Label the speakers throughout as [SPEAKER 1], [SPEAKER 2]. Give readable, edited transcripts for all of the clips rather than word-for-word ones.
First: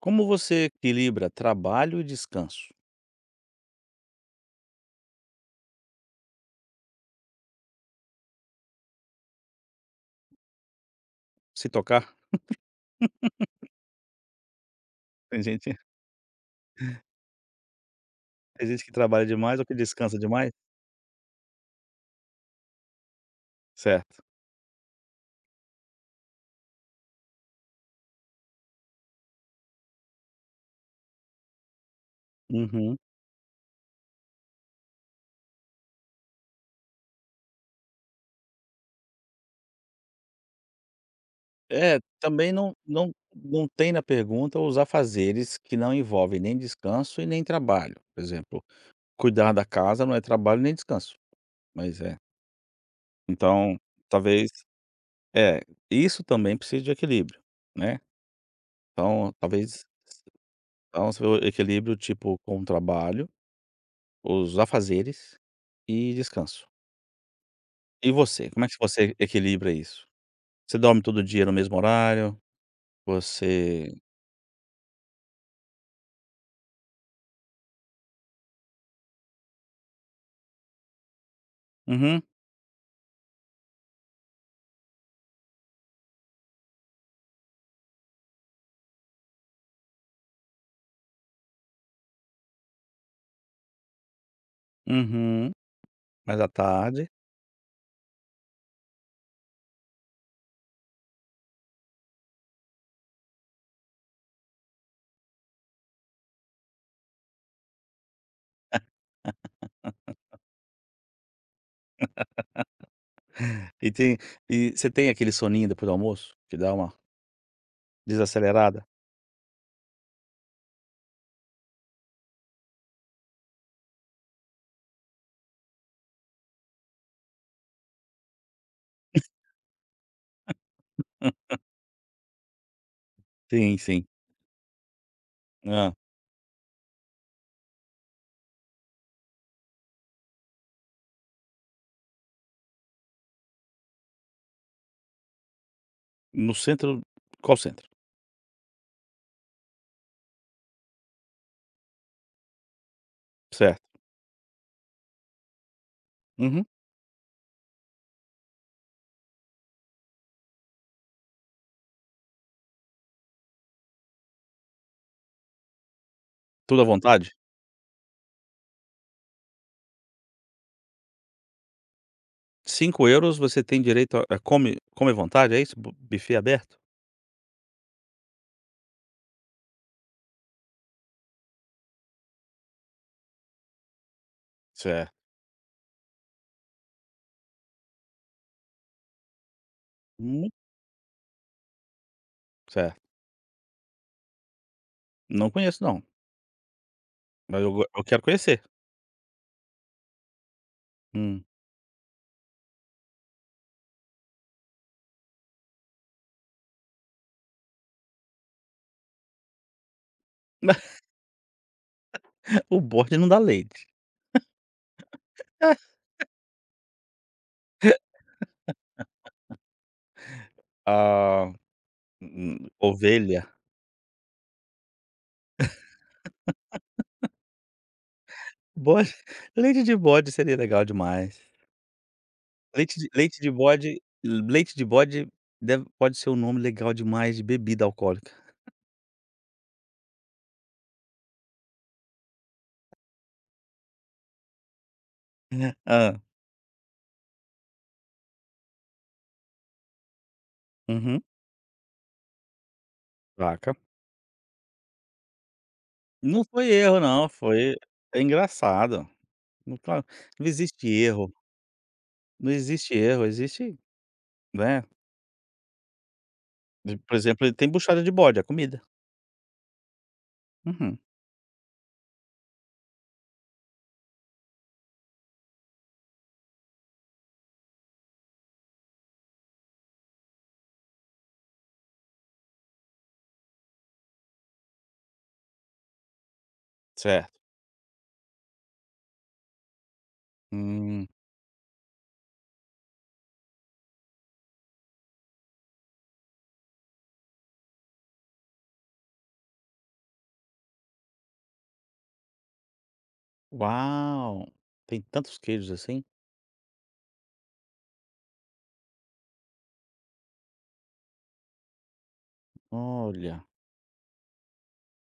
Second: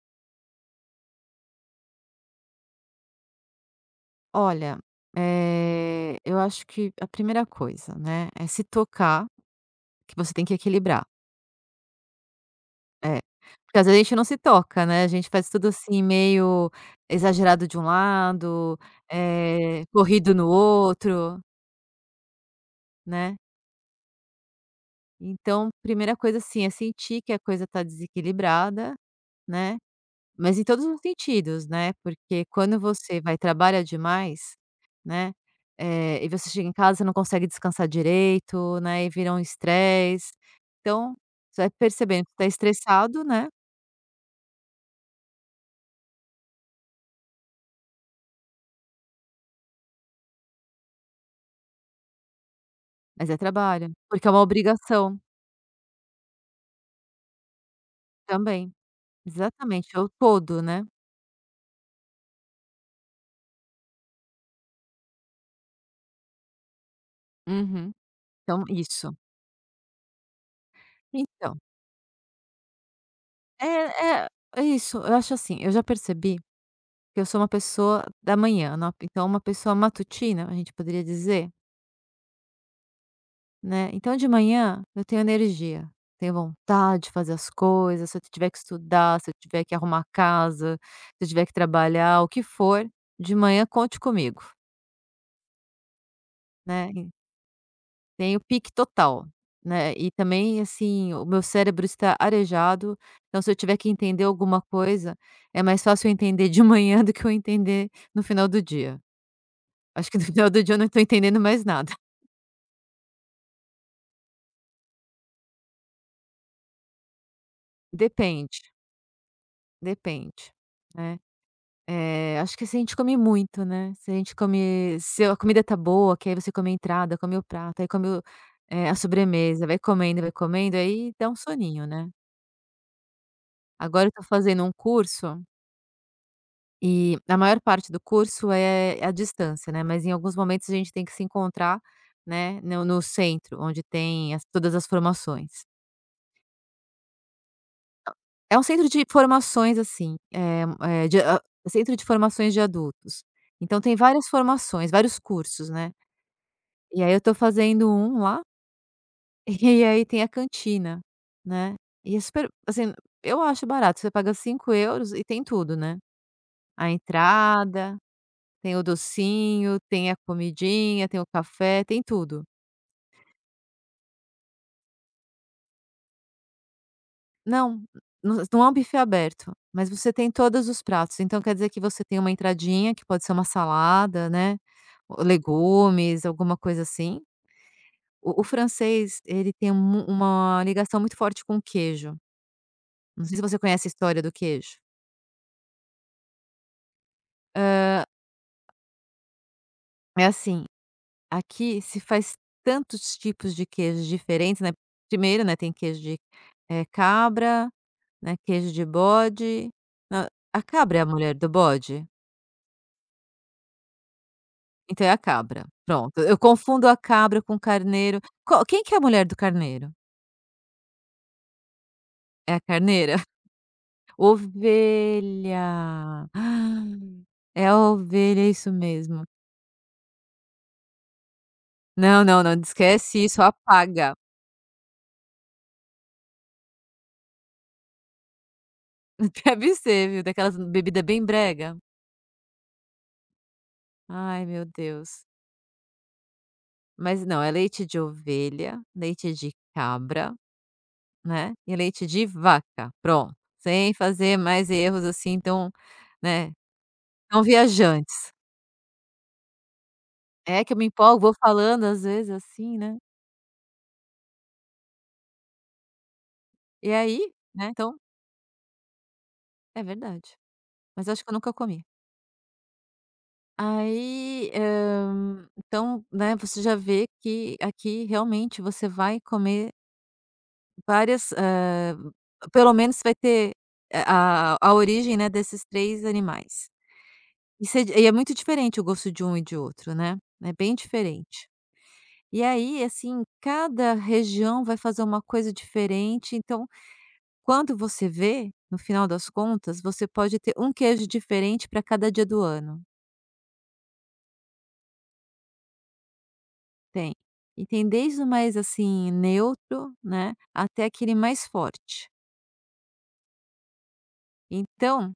[SPEAKER 1] Como você equilibra trabalho e descanso?
[SPEAKER 2] Olha, eu acho que a primeira coisa, né, é se tocar, que você tem que equilibrar.
[SPEAKER 1] Se tocar,
[SPEAKER 2] É. Porque às vezes a gente não se toca, né, a gente
[SPEAKER 1] tem
[SPEAKER 2] faz tudo
[SPEAKER 1] gente
[SPEAKER 2] assim meio exagerado de um
[SPEAKER 1] tem
[SPEAKER 2] lado,
[SPEAKER 1] gente que trabalha demais ou que descansa
[SPEAKER 2] corrido no
[SPEAKER 1] demais.
[SPEAKER 2] outro, né.
[SPEAKER 1] Certo.
[SPEAKER 2] Então, primeira coisa assim, é sentir que a coisa tá desequilibrada, né. Mas em todos os sentidos, né, porque quando
[SPEAKER 1] Uhum.
[SPEAKER 2] você vai trabalha demais, né, e você chega em casa, você não consegue descansar direito, né, e vira um estresse. Então, você vai
[SPEAKER 1] É,
[SPEAKER 2] percebendo que está
[SPEAKER 1] também não não
[SPEAKER 2] estressado, né,
[SPEAKER 1] não tem na pergunta os afazeres que não envolvem nem descanso e nem trabalho. Por exemplo, cuidar da casa não é trabalho nem descanso, mas é.
[SPEAKER 2] mas é
[SPEAKER 1] Então,
[SPEAKER 2] trabalho, porque é uma
[SPEAKER 1] talvez
[SPEAKER 2] obrigação
[SPEAKER 1] é, isso também precisa de equilíbrio, né.
[SPEAKER 2] também.
[SPEAKER 1] Então, talvez
[SPEAKER 2] Exatamente, é o todo, né.
[SPEAKER 1] então, se for equilíbrio, tipo, com o trabalho, os afazeres e descanso.
[SPEAKER 2] Uhum.
[SPEAKER 1] E você,
[SPEAKER 2] Então
[SPEAKER 1] como é que
[SPEAKER 2] isso.
[SPEAKER 1] você equilibra isso? Você dorme todo dia no
[SPEAKER 2] Então,
[SPEAKER 1] mesmo horário?
[SPEAKER 2] é
[SPEAKER 1] Você
[SPEAKER 2] é é isso, eu acho assim, eu já percebi que eu sou uma pessoa da manhã, né, então uma pessoa matutina, a gente poderia dizer?
[SPEAKER 1] Uhum,
[SPEAKER 2] Né, então de manhã eu tenho energia, tenho vontade de fazer as coisas, se eu tiver que estudar, se eu tiver que arrumar a casa, se eu tiver que trabalhar, o que for, de manhã conte comigo,
[SPEAKER 1] uhum, mais à
[SPEAKER 2] né, e
[SPEAKER 1] tarde.
[SPEAKER 2] tenho pique total, né, e também, assim, o meu cérebro está arejado, então se eu tiver que entender alguma coisa, é mais fácil eu entender de manhã do que eu entender no final do dia. Acho que no final do dia eu não estou entendendo mais nada.
[SPEAKER 1] E tem e você tem aquele soninho depois do almoço, que dá uma
[SPEAKER 2] Depende,
[SPEAKER 1] desacelerada?
[SPEAKER 2] depende, né. Eh, acho que se a gente come muito, né, se a gente come se a comida tá boa, que aí você come a entrada, come o prato, aí come o a sobremesa, vai comendo, aí dá um soninho, né.
[SPEAKER 1] Sim,
[SPEAKER 2] Agora
[SPEAKER 1] sim.
[SPEAKER 2] eu tô fazendo um curso,
[SPEAKER 1] Ah.
[SPEAKER 2] e a maior parte do curso é à distância, né, mas em alguns momentos a gente tem que se encontrar, né, no centro, onde tem as todas as formações.
[SPEAKER 1] No centro Qual centro?
[SPEAKER 2] É um centro de formações, assim, eh eh, de a centro de formações de adultos. Então tem
[SPEAKER 1] Certo.
[SPEAKER 2] várias formações, vários cursos, né.
[SPEAKER 1] Uhum.
[SPEAKER 2] E aí eu tô fazendo um lá, e aí tem a cantina, né. E é super assim, eu acho barato, você paga 5 euros e tem tudo, né.
[SPEAKER 1] Tudo à
[SPEAKER 2] A
[SPEAKER 1] vontade?
[SPEAKER 2] entrada, tem o docinho, tem a comidinha, tem o café, tem tudo.
[SPEAKER 1] 5 euros você tem direito a come à vontade, é isso? Bu buffet aberto?
[SPEAKER 2] Não, não é um buffet aberto, mas você tem todos os pratos, então quer dizer que você tem uma entradinha, que pode ser uma salada, né,
[SPEAKER 1] Certo.
[SPEAKER 2] ou legumes, alguma coisa assim. O francês, ele tem mu
[SPEAKER 1] Hum,
[SPEAKER 2] uma ligação muito forte com o queijo.
[SPEAKER 1] certo.
[SPEAKER 2] Não sei se você conhece a história do queijo.
[SPEAKER 1] Não conheço não, mas eu quero conhecer.
[SPEAKER 2] É assim,
[SPEAKER 1] Hum.
[SPEAKER 2] aqui se faz tantos tipos de queijos diferentes, né. Primeiro, né, tem queijo de, cabra, né, queijo de bode. Hã, a cabra é a mulher do bode?
[SPEAKER 1] O bode não dá leite.
[SPEAKER 2] Então é a cabra, pronto. Eu confundo a cabra com o carneiro. Qual quem que é a mulher do carneiro?
[SPEAKER 1] Ah.
[SPEAKER 2] É a carneira?
[SPEAKER 1] Ovelha?
[SPEAKER 2] Ovelha! Ah, é a ovelha, é isso
[SPEAKER 1] Bode.
[SPEAKER 2] mesmo.
[SPEAKER 1] Leite de bode seria legal demais.
[SPEAKER 2] Não, não, não,
[SPEAKER 1] Leite de
[SPEAKER 2] esquece isso,
[SPEAKER 1] leite de bode
[SPEAKER 2] apaga.
[SPEAKER 1] leite de bode deve pode ser um nome legal demais de bebida alcoólica.
[SPEAKER 2] Deve ser, viu, daquelas bebida bem brega. Ai, meu Deus.
[SPEAKER 1] Ah.
[SPEAKER 2] Mas não, é leite de ovelha, leite de cabra,
[SPEAKER 1] Uhum.
[SPEAKER 2] né, e leite de vaca, pronto,
[SPEAKER 1] Vaca.
[SPEAKER 2] sem fazer mais erros, assim, tão,
[SPEAKER 1] Não
[SPEAKER 2] né,
[SPEAKER 1] foi erro não,
[SPEAKER 2] tão
[SPEAKER 1] foi é
[SPEAKER 2] viajantes.
[SPEAKER 1] engraçado. Não tá não
[SPEAKER 2] É que eu me
[SPEAKER 1] existe
[SPEAKER 2] empolgo, vou
[SPEAKER 1] erro,
[SPEAKER 2] falando às vezes,
[SPEAKER 1] não
[SPEAKER 2] assim,
[SPEAKER 1] existe
[SPEAKER 2] né,
[SPEAKER 1] erro, existe, né.
[SPEAKER 2] e
[SPEAKER 1] Por
[SPEAKER 2] aí,
[SPEAKER 1] exemplo,
[SPEAKER 2] né,
[SPEAKER 1] tem
[SPEAKER 2] então
[SPEAKER 1] buchada de bode, a comida.
[SPEAKER 2] é verdade,
[SPEAKER 1] Uhum.
[SPEAKER 2] mas acho que eu nunca comi. Aí, hã, então, né, você já vê que aqui realmente você vai comer várias, hã, pelo menos vai ter a origem, né, desses 3 animais.
[SPEAKER 1] Certo.
[SPEAKER 2] E você e é muito diferente o gosto de um e de outro, né. É bem
[SPEAKER 1] Hum.
[SPEAKER 2] diferente. E aí, assim, cada região vai fazer uma coisa diferente, então, quando você vê, no final das contas, você pode ter um queijo diferente pra cada dia do ano,
[SPEAKER 1] Uau! Tem tantos queijos assim?
[SPEAKER 2] tem. E tem desde o mais, assim, neutro, né, até aquele mais forte.
[SPEAKER 1] Olha.
[SPEAKER 2] Então,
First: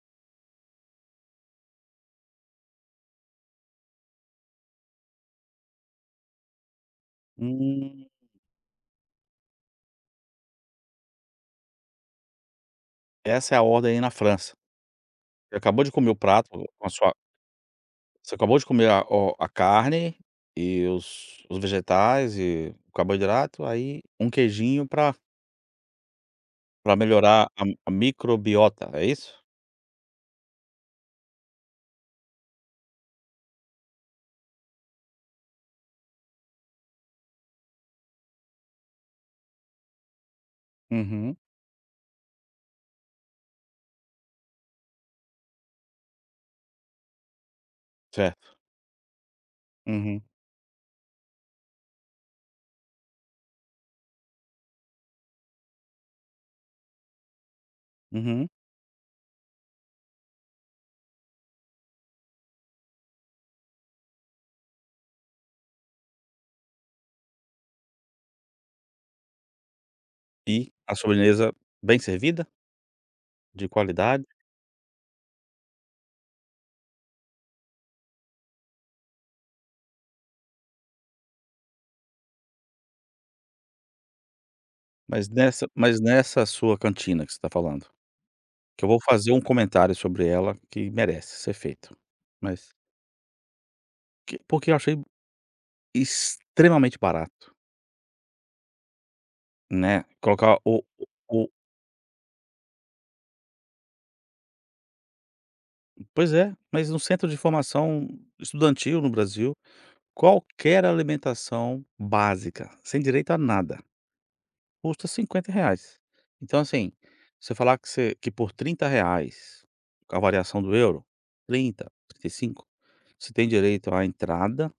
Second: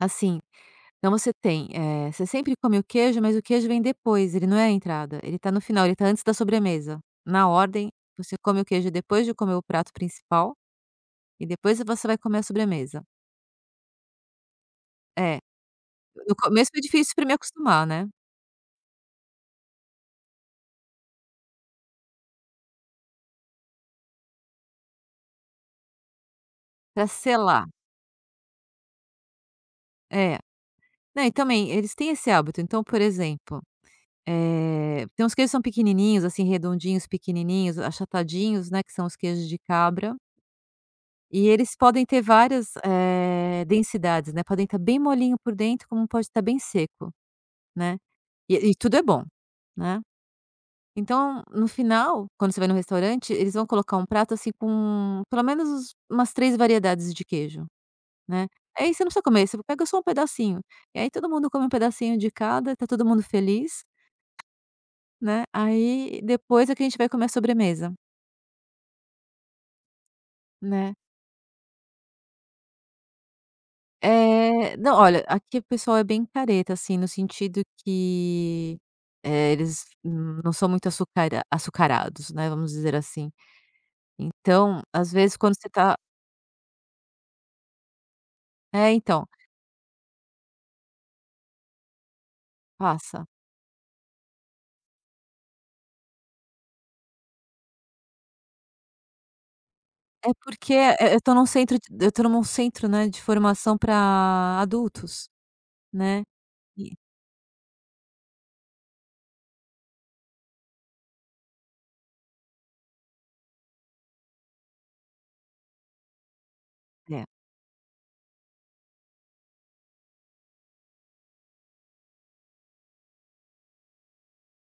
[SPEAKER 2] assim, então você tem, você sempre come o queijo, mas o queijo vem depois, ele não é a entrada, ele tá no final, ele tá antes da sobremesa. Na ordem,
[SPEAKER 1] Hum.
[SPEAKER 2] você come o queijo depois de comer o prato principal e depois você vai comer a sobremesa.
[SPEAKER 1] Essa é a ordem aí na França.
[SPEAKER 2] É,
[SPEAKER 1] Você acabou de comer o
[SPEAKER 2] no
[SPEAKER 1] prato
[SPEAKER 2] começo foi
[SPEAKER 1] com a
[SPEAKER 2] difícil
[SPEAKER 1] sua
[SPEAKER 2] pra me acostumar, né,
[SPEAKER 1] você acabou de comer a carne e os vegetais e o carboidrato, aí um queijinho pra
[SPEAKER 2] pra
[SPEAKER 1] melhorar a
[SPEAKER 2] selar.
[SPEAKER 1] a microbiota, é isso?
[SPEAKER 2] É. Não, e também eles têm esse hábito, então, por exemplo, tem uns queijos que são pequenininhos, assim, redondinhos, pequenininhos, achatadinhos, né, que são os queijos de cabra.
[SPEAKER 1] Uhum,
[SPEAKER 2] E eles podem ter várias, densidades, né, podem estar bem molinho por dentro, como pode estar bem seco, né.
[SPEAKER 1] certo.
[SPEAKER 2] E tudo é bom, né.
[SPEAKER 1] Uhum,
[SPEAKER 2] Então, no final, quando você vai no restaurante, eles vão colocar um prato, assim, com pelo menos uns umas 3 variedades de queijo, né.
[SPEAKER 1] uhum.
[SPEAKER 2] Aí você não precisa comer, você pega só um pedacinho. E aí todo mundo come um pedacinho de cada, tá todo mundo feliz, né. Aí depois é que a gente vai comer a sobremesa,
[SPEAKER 1] E
[SPEAKER 2] né.
[SPEAKER 1] a sobremesa bem servida, de qualidade,
[SPEAKER 2] É não, olha, aqui o pessoal é bem careta, assim, no sentido que, eles não são muito açucara açucarados, né, vamos dizer assim. Então, às
[SPEAKER 1] mas
[SPEAKER 2] vezes, quando você
[SPEAKER 1] nessa
[SPEAKER 2] tá
[SPEAKER 1] mas nessa sua cantina que você tá falando, que eu
[SPEAKER 2] é,
[SPEAKER 1] vou
[SPEAKER 2] então,
[SPEAKER 1] fazer um comentário sobre ela que merece ser feito, mas
[SPEAKER 2] passa.
[SPEAKER 1] que porque eu achei extremamente barato, né,
[SPEAKER 2] É
[SPEAKER 1] colocar
[SPEAKER 2] porque,
[SPEAKER 1] o o
[SPEAKER 2] eu tô num centro, né, de formação para adultos, né,
[SPEAKER 1] Pois é, mas
[SPEAKER 2] e
[SPEAKER 1] no centro de formação estudantil no Brasil, qualquer alimentação básica, sem direito a nada, custa 50 reais. Então, assim,
[SPEAKER 2] é.
[SPEAKER 1] você falar que você que por 30 reais com a variação do euro, trinta e cinco você tem direito à entrada,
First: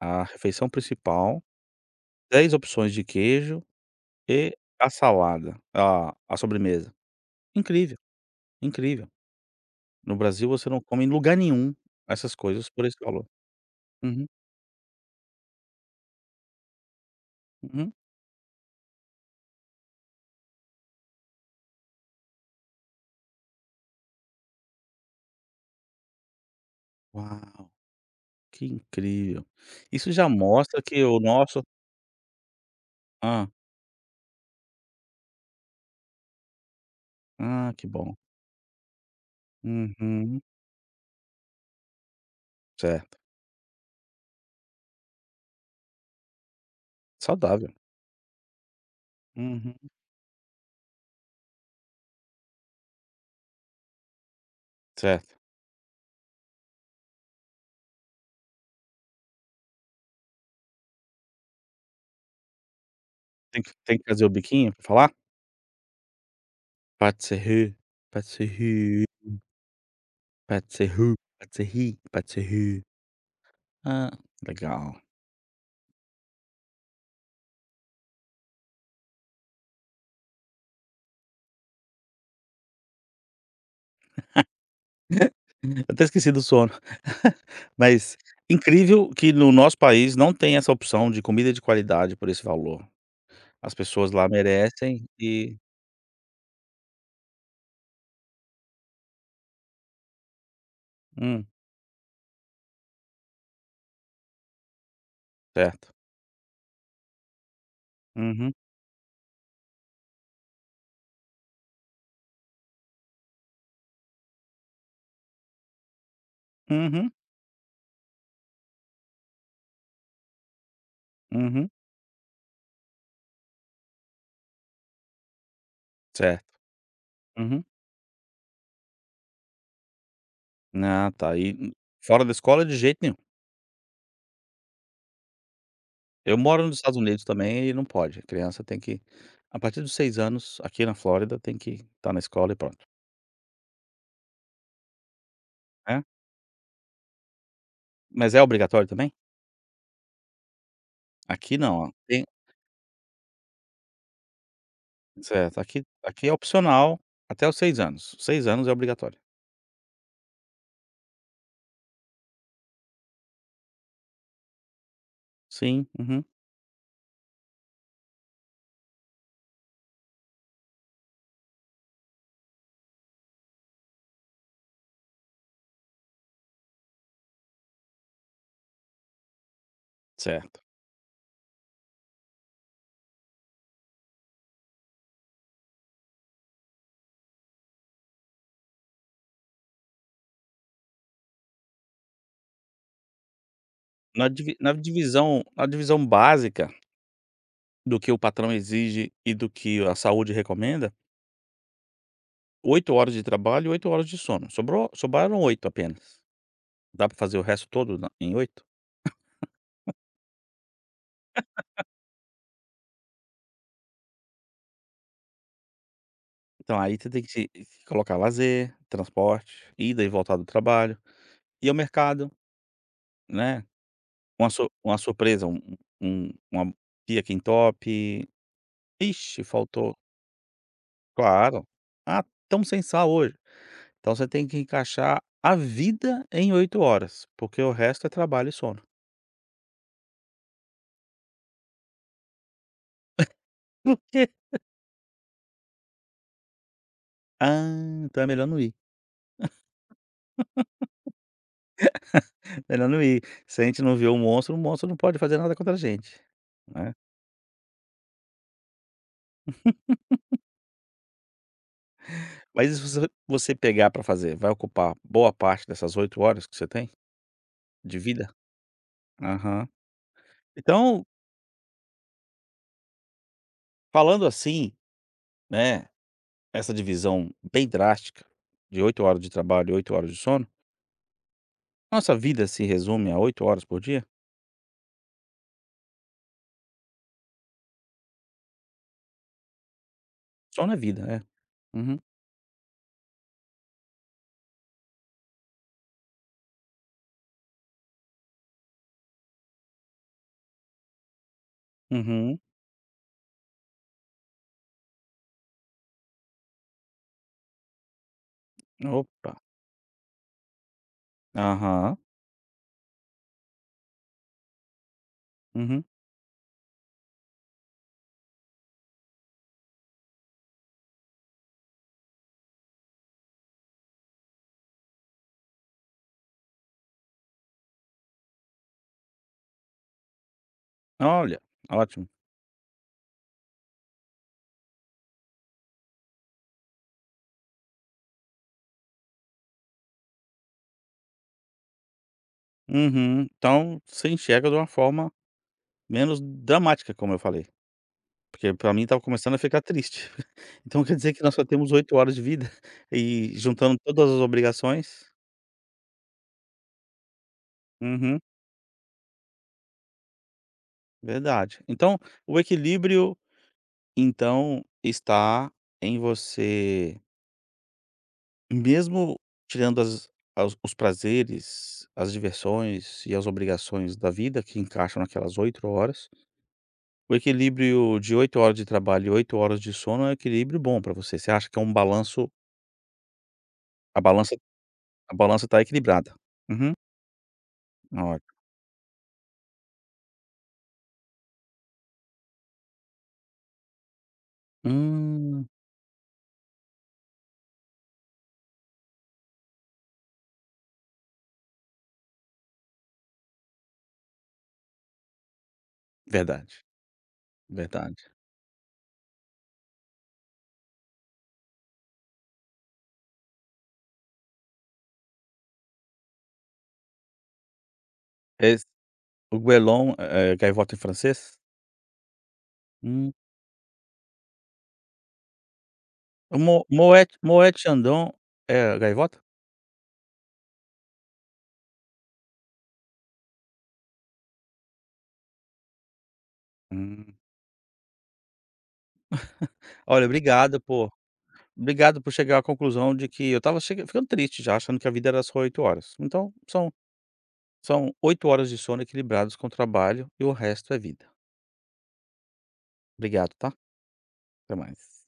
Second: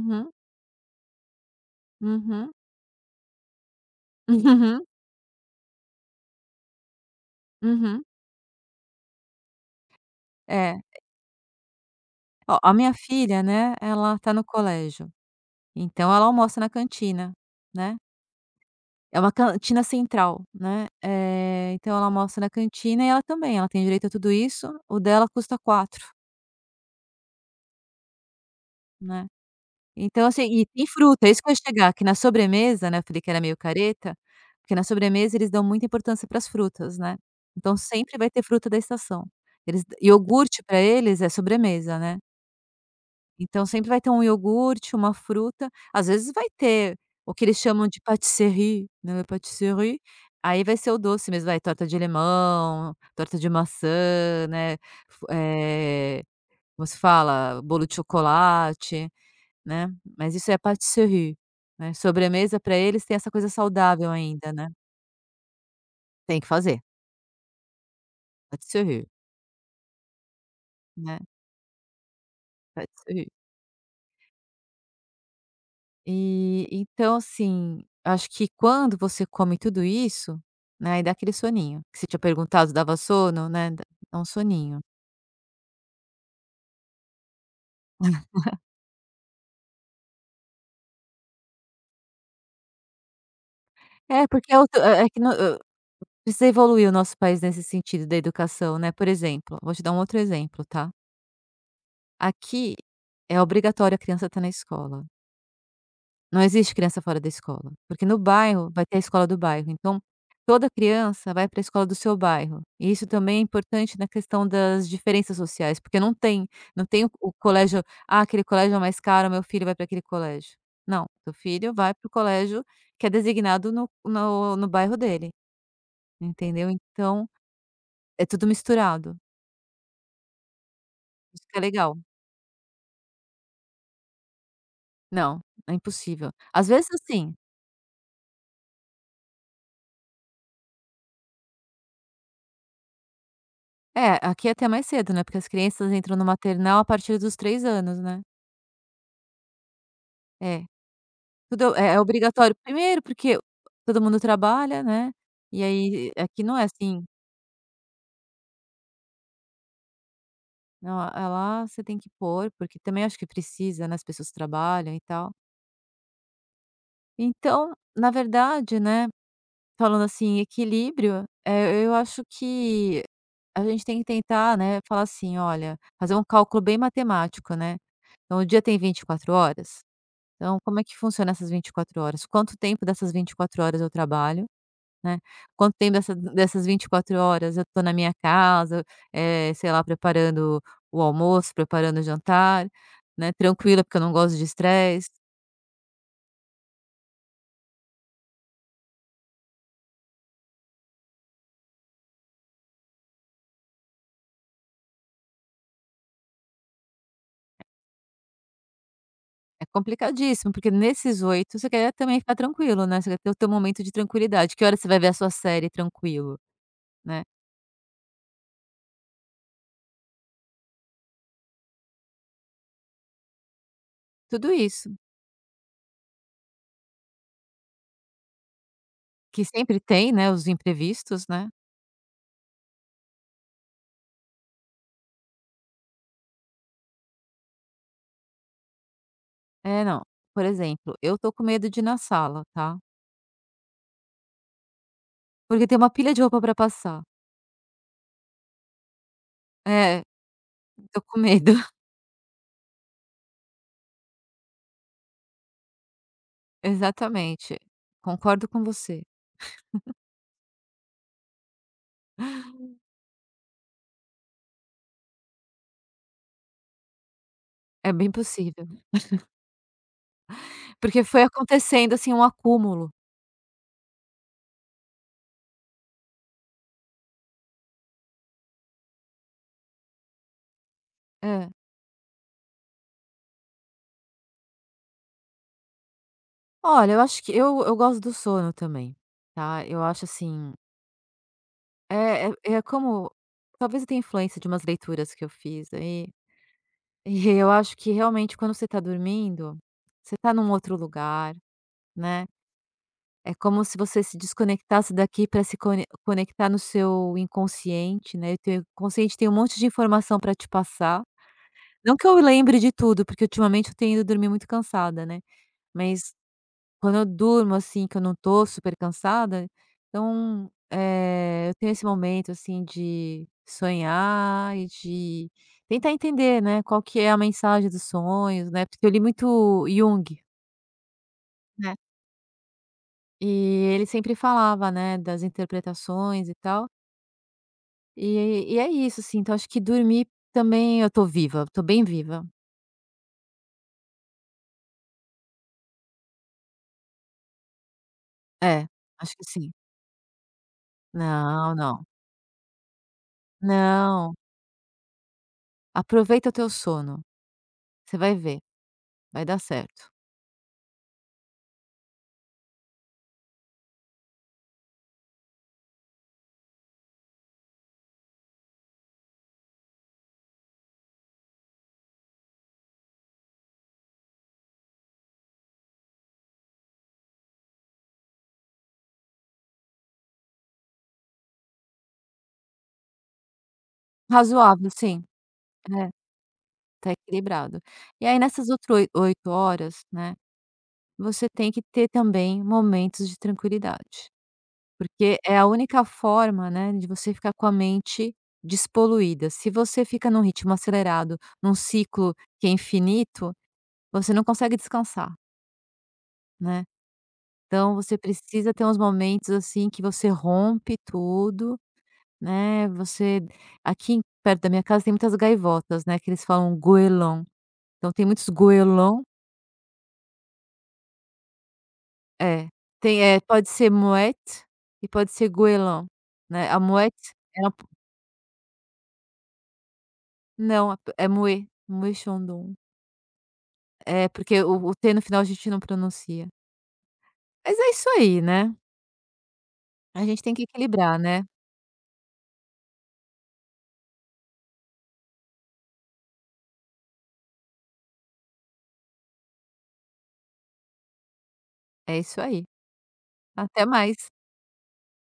[SPEAKER 1] à refeição principal,
[SPEAKER 2] uhum,
[SPEAKER 1] 10 opções de queijo e
[SPEAKER 2] uhum,
[SPEAKER 1] a salada, a sobremesa. Incrível,
[SPEAKER 2] uhum.
[SPEAKER 1] incrível. No Brasil você
[SPEAKER 2] É.
[SPEAKER 1] não come em lugar nenhum essas
[SPEAKER 2] Ó,
[SPEAKER 1] coisas
[SPEAKER 2] a
[SPEAKER 1] por
[SPEAKER 2] minha
[SPEAKER 1] esse valor.
[SPEAKER 2] filha, né, ela
[SPEAKER 1] Uhum,
[SPEAKER 2] tá no colégio, então ela almoça na cantina,
[SPEAKER 1] uhum.
[SPEAKER 2] né. É uma cantina central, né, então ela almoça na cantina e ela também, ela tem direito a tudo isso, o dela custa 4,
[SPEAKER 1] Uau, que
[SPEAKER 2] né.
[SPEAKER 1] incrível. Isso
[SPEAKER 2] Então
[SPEAKER 1] já
[SPEAKER 2] assim, e
[SPEAKER 1] mostra
[SPEAKER 2] tem
[SPEAKER 1] que o
[SPEAKER 2] fruta, é isso que eu ia
[SPEAKER 1] nosso.
[SPEAKER 2] chegar, que na sobremesa, né, eu falei que era
[SPEAKER 1] Hã.
[SPEAKER 2] meio careta, porque na sobremesa eles dão muita importância para as frutas, né,
[SPEAKER 1] Ah,
[SPEAKER 2] então
[SPEAKER 1] que bom.
[SPEAKER 2] sempre vai ter fruta da estação. Eles
[SPEAKER 1] Uhum.
[SPEAKER 2] iogurte para eles é sobremesa, né.
[SPEAKER 1] Certo.
[SPEAKER 2] Então sempre vai ter um iogurte, uma fruta, às vezes vai ter o que eles
[SPEAKER 1] Saudável.
[SPEAKER 2] chamam de pâtisserie, né,
[SPEAKER 1] Uhum.
[SPEAKER 2] pâtisserie, aí vai ser o doce mesmo, vai torta de limão, torta de maçã, né, fu
[SPEAKER 1] Certo.
[SPEAKER 2] eh, como se fala? Bolo de chocolate, né, mas isso é pâtisserie, né. Sobremesa para eles tem essa coisa
[SPEAKER 1] Tem que
[SPEAKER 2] saudável
[SPEAKER 1] fazer o
[SPEAKER 2] ainda, né.
[SPEAKER 1] biquinho pra falar?
[SPEAKER 2] Tem que fazer,
[SPEAKER 1] "Pâtisserie, pâtisserie,
[SPEAKER 2] pâtisserie,
[SPEAKER 1] pâtisserie,
[SPEAKER 2] né,
[SPEAKER 1] pâtisserie, pâtisserie".
[SPEAKER 2] pâtisserie.
[SPEAKER 1] Ah, legal.
[SPEAKER 2] E então, assim, acho que quando você come tudo isso, né, aí dá aquele soninho, que você tinha perguntado, dava sono, né, dá um soninho.
[SPEAKER 1] Eu até esqueci do sono. Mas incrível que no nosso país não tem essa opção de comida de qualidade por esse valor. As pessoas
[SPEAKER 2] É,
[SPEAKER 1] lá
[SPEAKER 2] porque é outro é
[SPEAKER 1] merecem
[SPEAKER 2] é que no
[SPEAKER 1] e
[SPEAKER 2] hã, precisa evoluir o nosso país nesse sentido da educação, né, por exemplo, vou te dar um outro exemplo, tá.
[SPEAKER 1] hum,
[SPEAKER 2] Aqui é obrigatório a criança estar na escola.
[SPEAKER 1] certo.
[SPEAKER 2] Não existe criança fora da escola, porque no
[SPEAKER 1] Uhum,
[SPEAKER 2] bairro vai ter a escola do bairro, então toda criança vai para a escola do seu bairro. E isso também é importante na questão das diferenças sociais, porque não tem, não tem o
[SPEAKER 1] uhum,
[SPEAKER 2] o colégio, ah, aquele colégio é mais caro, meu filho vai para aquele colégio. Não, seu
[SPEAKER 1] uhum.
[SPEAKER 2] filho vai para o colégio que é designado no bairro dele,
[SPEAKER 1] Certo.
[SPEAKER 2] entendeu? Então,
[SPEAKER 1] Uhum.
[SPEAKER 2] é tudo misturado,
[SPEAKER 1] Ah, tá.
[SPEAKER 2] isso
[SPEAKER 1] E
[SPEAKER 2] que é
[SPEAKER 1] n
[SPEAKER 2] legal.
[SPEAKER 1] Fora da escola, de jeito nenhum.
[SPEAKER 2] Não, é impossível.
[SPEAKER 1] Eu moro
[SPEAKER 2] Às
[SPEAKER 1] nos
[SPEAKER 2] vezes
[SPEAKER 1] Estados Unidos
[SPEAKER 2] assim,
[SPEAKER 1] também e não pode. A criança tem que, a partir dos 6 anos, aqui na Flórida, tem que estar na escola e pronto.
[SPEAKER 2] é, aqui é até mais cedo, né, porque as crianças
[SPEAKER 1] Né?
[SPEAKER 2] entram no maternal a partir dos 3 anos, né.
[SPEAKER 1] Mas é obrigatório também?
[SPEAKER 2] É,
[SPEAKER 1] Aqui
[SPEAKER 2] tudo
[SPEAKER 1] não, ó.
[SPEAKER 2] é
[SPEAKER 1] Tem
[SPEAKER 2] obrigatório. Primeiro porque todo mundo trabalha, né,
[SPEAKER 1] Certo.
[SPEAKER 2] e
[SPEAKER 1] Aqui
[SPEAKER 2] aí
[SPEAKER 1] aqui é
[SPEAKER 2] aqui não é
[SPEAKER 1] opcional
[SPEAKER 2] assim,
[SPEAKER 1] até os 6 anos. 6 anos é obrigatório.
[SPEAKER 2] não, lá você tem que pôr, porque também acho que precisa, né, as pessoas trabalham e tal.
[SPEAKER 1] Sim, uhum.
[SPEAKER 2] Então, na verdade, né, falando assim, equilíbrio, eu acho que a gente tem que tentar, né, falar assim: "Olha", fazer um cálculo bem matemático, né. Então o dia tem 24 horas, então
[SPEAKER 1] Certo.
[SPEAKER 2] como é que funciona essas 24 horas? Quanto tempo dessas 24 horas eu trabalho? Né. Quanto tempo dessas 24 horas eu tô na minha casa, sei lá, preparando o almoço, preparando o jantar, né, tranquila, porque eu não
[SPEAKER 1] Na
[SPEAKER 2] gosto de
[SPEAKER 1] divi na
[SPEAKER 2] estresse.
[SPEAKER 1] divisão na divisão básica do que o patrão exige e do que a saúde recomenda, 8 horas de trabalho e 8 horas de sono. Sobrou sobraram 8 apenas. Dá pra fazer o resto todo na em oito.
[SPEAKER 2] É complicadíssimo, porque nesses oito você quer também ficar tranquilo, né, você quer ter o teu momento de tranquilidade. Que hora você vai ver a sua série tranquilo,
[SPEAKER 1] Então aí você tem
[SPEAKER 2] né.
[SPEAKER 1] que se colocar lazer, transporte, ida e voltar do trabalho, ir ao mercado, né,
[SPEAKER 2] Tudo
[SPEAKER 1] uma sur
[SPEAKER 2] isso,
[SPEAKER 1] uma surpresa, uma pia em top. Ixi,
[SPEAKER 2] que sempre
[SPEAKER 1] faltou
[SPEAKER 2] tem, né, os imprevistos, né.
[SPEAKER 1] claro. "Ah, tão sem sal hoje". Então você tem que encaixar a vida em 8 horas, porque o resto é trabalho e sono.
[SPEAKER 2] É, não, por exemplo, eu tô com medo de ir na sala, tá,
[SPEAKER 1] "Por quê?".
[SPEAKER 2] porque tem uma pilha de roupa pra passar.
[SPEAKER 1] "Ah, então é melhor não ir,
[SPEAKER 2] É, tô com medo.
[SPEAKER 1] melhor não ir. Se a gente não vê o monstro não pode fazer nada contra a gente", né.
[SPEAKER 2] Exatamente, concordo com você,
[SPEAKER 1] Mas e se você pegar pra fazer, vai ocupar boa parte dessas 8 horas que você tem
[SPEAKER 2] é
[SPEAKER 1] de
[SPEAKER 2] bem
[SPEAKER 1] vida?
[SPEAKER 2] possível,
[SPEAKER 1] Aham.
[SPEAKER 2] porque
[SPEAKER 1] Então,
[SPEAKER 2] foi acontecendo, assim, um acúmulo.
[SPEAKER 1] falando assim, né, essa divisão bem drástica de 8 horas de trabalho e 8 horas de sono,
[SPEAKER 2] É.
[SPEAKER 1] nossa vida se resume a 8 horas por dia?
[SPEAKER 2] Olha, eu acho que eu gosto do sono também, tá, eu acho, assim,
[SPEAKER 1] Sono é vida, né. Uhum,
[SPEAKER 2] é é é como talvez eu tenha influência de umas leituras que eu fiz aí, e eu acho que realmente quando você tá dormindo, você tá num outro lugar, né,
[SPEAKER 1] uhum.
[SPEAKER 2] é como se você se desconectasse daqui para se conectar no seu inconsciente, né, e o teu inconsciente tem um
[SPEAKER 1] Opa.
[SPEAKER 2] monte de informação para te passar. Não
[SPEAKER 1] Aham.
[SPEAKER 2] que eu lembre de tudo, porque ultimamente eu tenho ido dormir muito cansada, né,
[SPEAKER 1] Uhum.
[SPEAKER 2] mas quando eu durmo, assim, que eu não tô super cansada, então, eu tenho esse momento, assim, de sonhar e de tentar entender, né, qual que é a mensagem dos sonhos, né, porque eu li muito Jung,
[SPEAKER 1] Olha,
[SPEAKER 2] né,
[SPEAKER 1] ótimo.
[SPEAKER 2] e ele sempre falava, né, das interpretações e tal, e é isso, assim, então acho que dormir também eu tô viva, tô bem viva.
[SPEAKER 1] Uhum. Então, você enxerga de uma forma menos dramática, como eu falei. Porque
[SPEAKER 2] É,
[SPEAKER 1] pra mim estava
[SPEAKER 2] acho que
[SPEAKER 1] começando a
[SPEAKER 2] sim.
[SPEAKER 1] ficar triste. Então quer dizer que nós só
[SPEAKER 2] Não,
[SPEAKER 1] temos
[SPEAKER 2] não.
[SPEAKER 1] 8 horas de vida e juntando todas
[SPEAKER 2] Não.
[SPEAKER 1] as obrigações.
[SPEAKER 2] Aproveita o teu sono, você vai
[SPEAKER 1] Uhum,
[SPEAKER 2] ver, vai dar certo.
[SPEAKER 1] verdade. Então, o equilíbrio, então, está em você mesmo tirando as as os prazeres, as diversões e as obrigações da vida que encaixam naquelas 8 horas, o equilíbrio de 8 horas de trabalho e 8 horas de sono é um equilíbrio bom para você. Você acha que é um balanço, a balança
[SPEAKER 2] Razoável, sim.
[SPEAKER 1] a balança está
[SPEAKER 2] É,
[SPEAKER 1] equilibrada? Uhum.
[SPEAKER 2] tá equilibrado. E aí
[SPEAKER 1] Ótimo.
[SPEAKER 2] nessas outras oi 8 horas, né, você tem que ter também momentos de tranquilidade, porque é a
[SPEAKER 1] Hum,
[SPEAKER 2] única forma, né, de você ficar com a mente despoluída. Se você fica num ritmo acelerado, num ciclo que é infinito, você não consegue descansar,
[SPEAKER 1] verdade,
[SPEAKER 2] né. Então você
[SPEAKER 1] verdade.
[SPEAKER 2] precisa ter uns momentos, assim, que você rompe tudo. Né, você aqui perto da minha casa tem muitas gaivotas, né, que eles falam goélon, então tem muitos
[SPEAKER 1] Es
[SPEAKER 2] goélon
[SPEAKER 1] O guelon é gaivota em francês?
[SPEAKER 2] é, tem
[SPEAKER 1] Hum,
[SPEAKER 2] é, pode ser moete e pode ser goélon,
[SPEAKER 1] o
[SPEAKER 2] né,
[SPEAKER 1] mo
[SPEAKER 2] a
[SPEAKER 1] moet
[SPEAKER 2] moete ela
[SPEAKER 1] moet
[SPEAKER 2] p
[SPEAKER 1] Chandon é gaivota?
[SPEAKER 2] não, é moe mouê chandon. É, porque o T no final a gente não pronuncia.
[SPEAKER 1] Hum.
[SPEAKER 2] Mas é isso aí, né, a
[SPEAKER 1] Olha,
[SPEAKER 2] gente tem que
[SPEAKER 1] obrigado por
[SPEAKER 2] equilibrar, né.
[SPEAKER 1] obrigado por chegar à conclusão de que eu estava ficando triste já, achando que a vida era só 8 horas. Então são 8 horas de sono equilibrados com trabalho e o resto é vida.
[SPEAKER 2] É isso aí.
[SPEAKER 1] Obrigado, tá?
[SPEAKER 2] Até mais.
[SPEAKER 1] Até mais.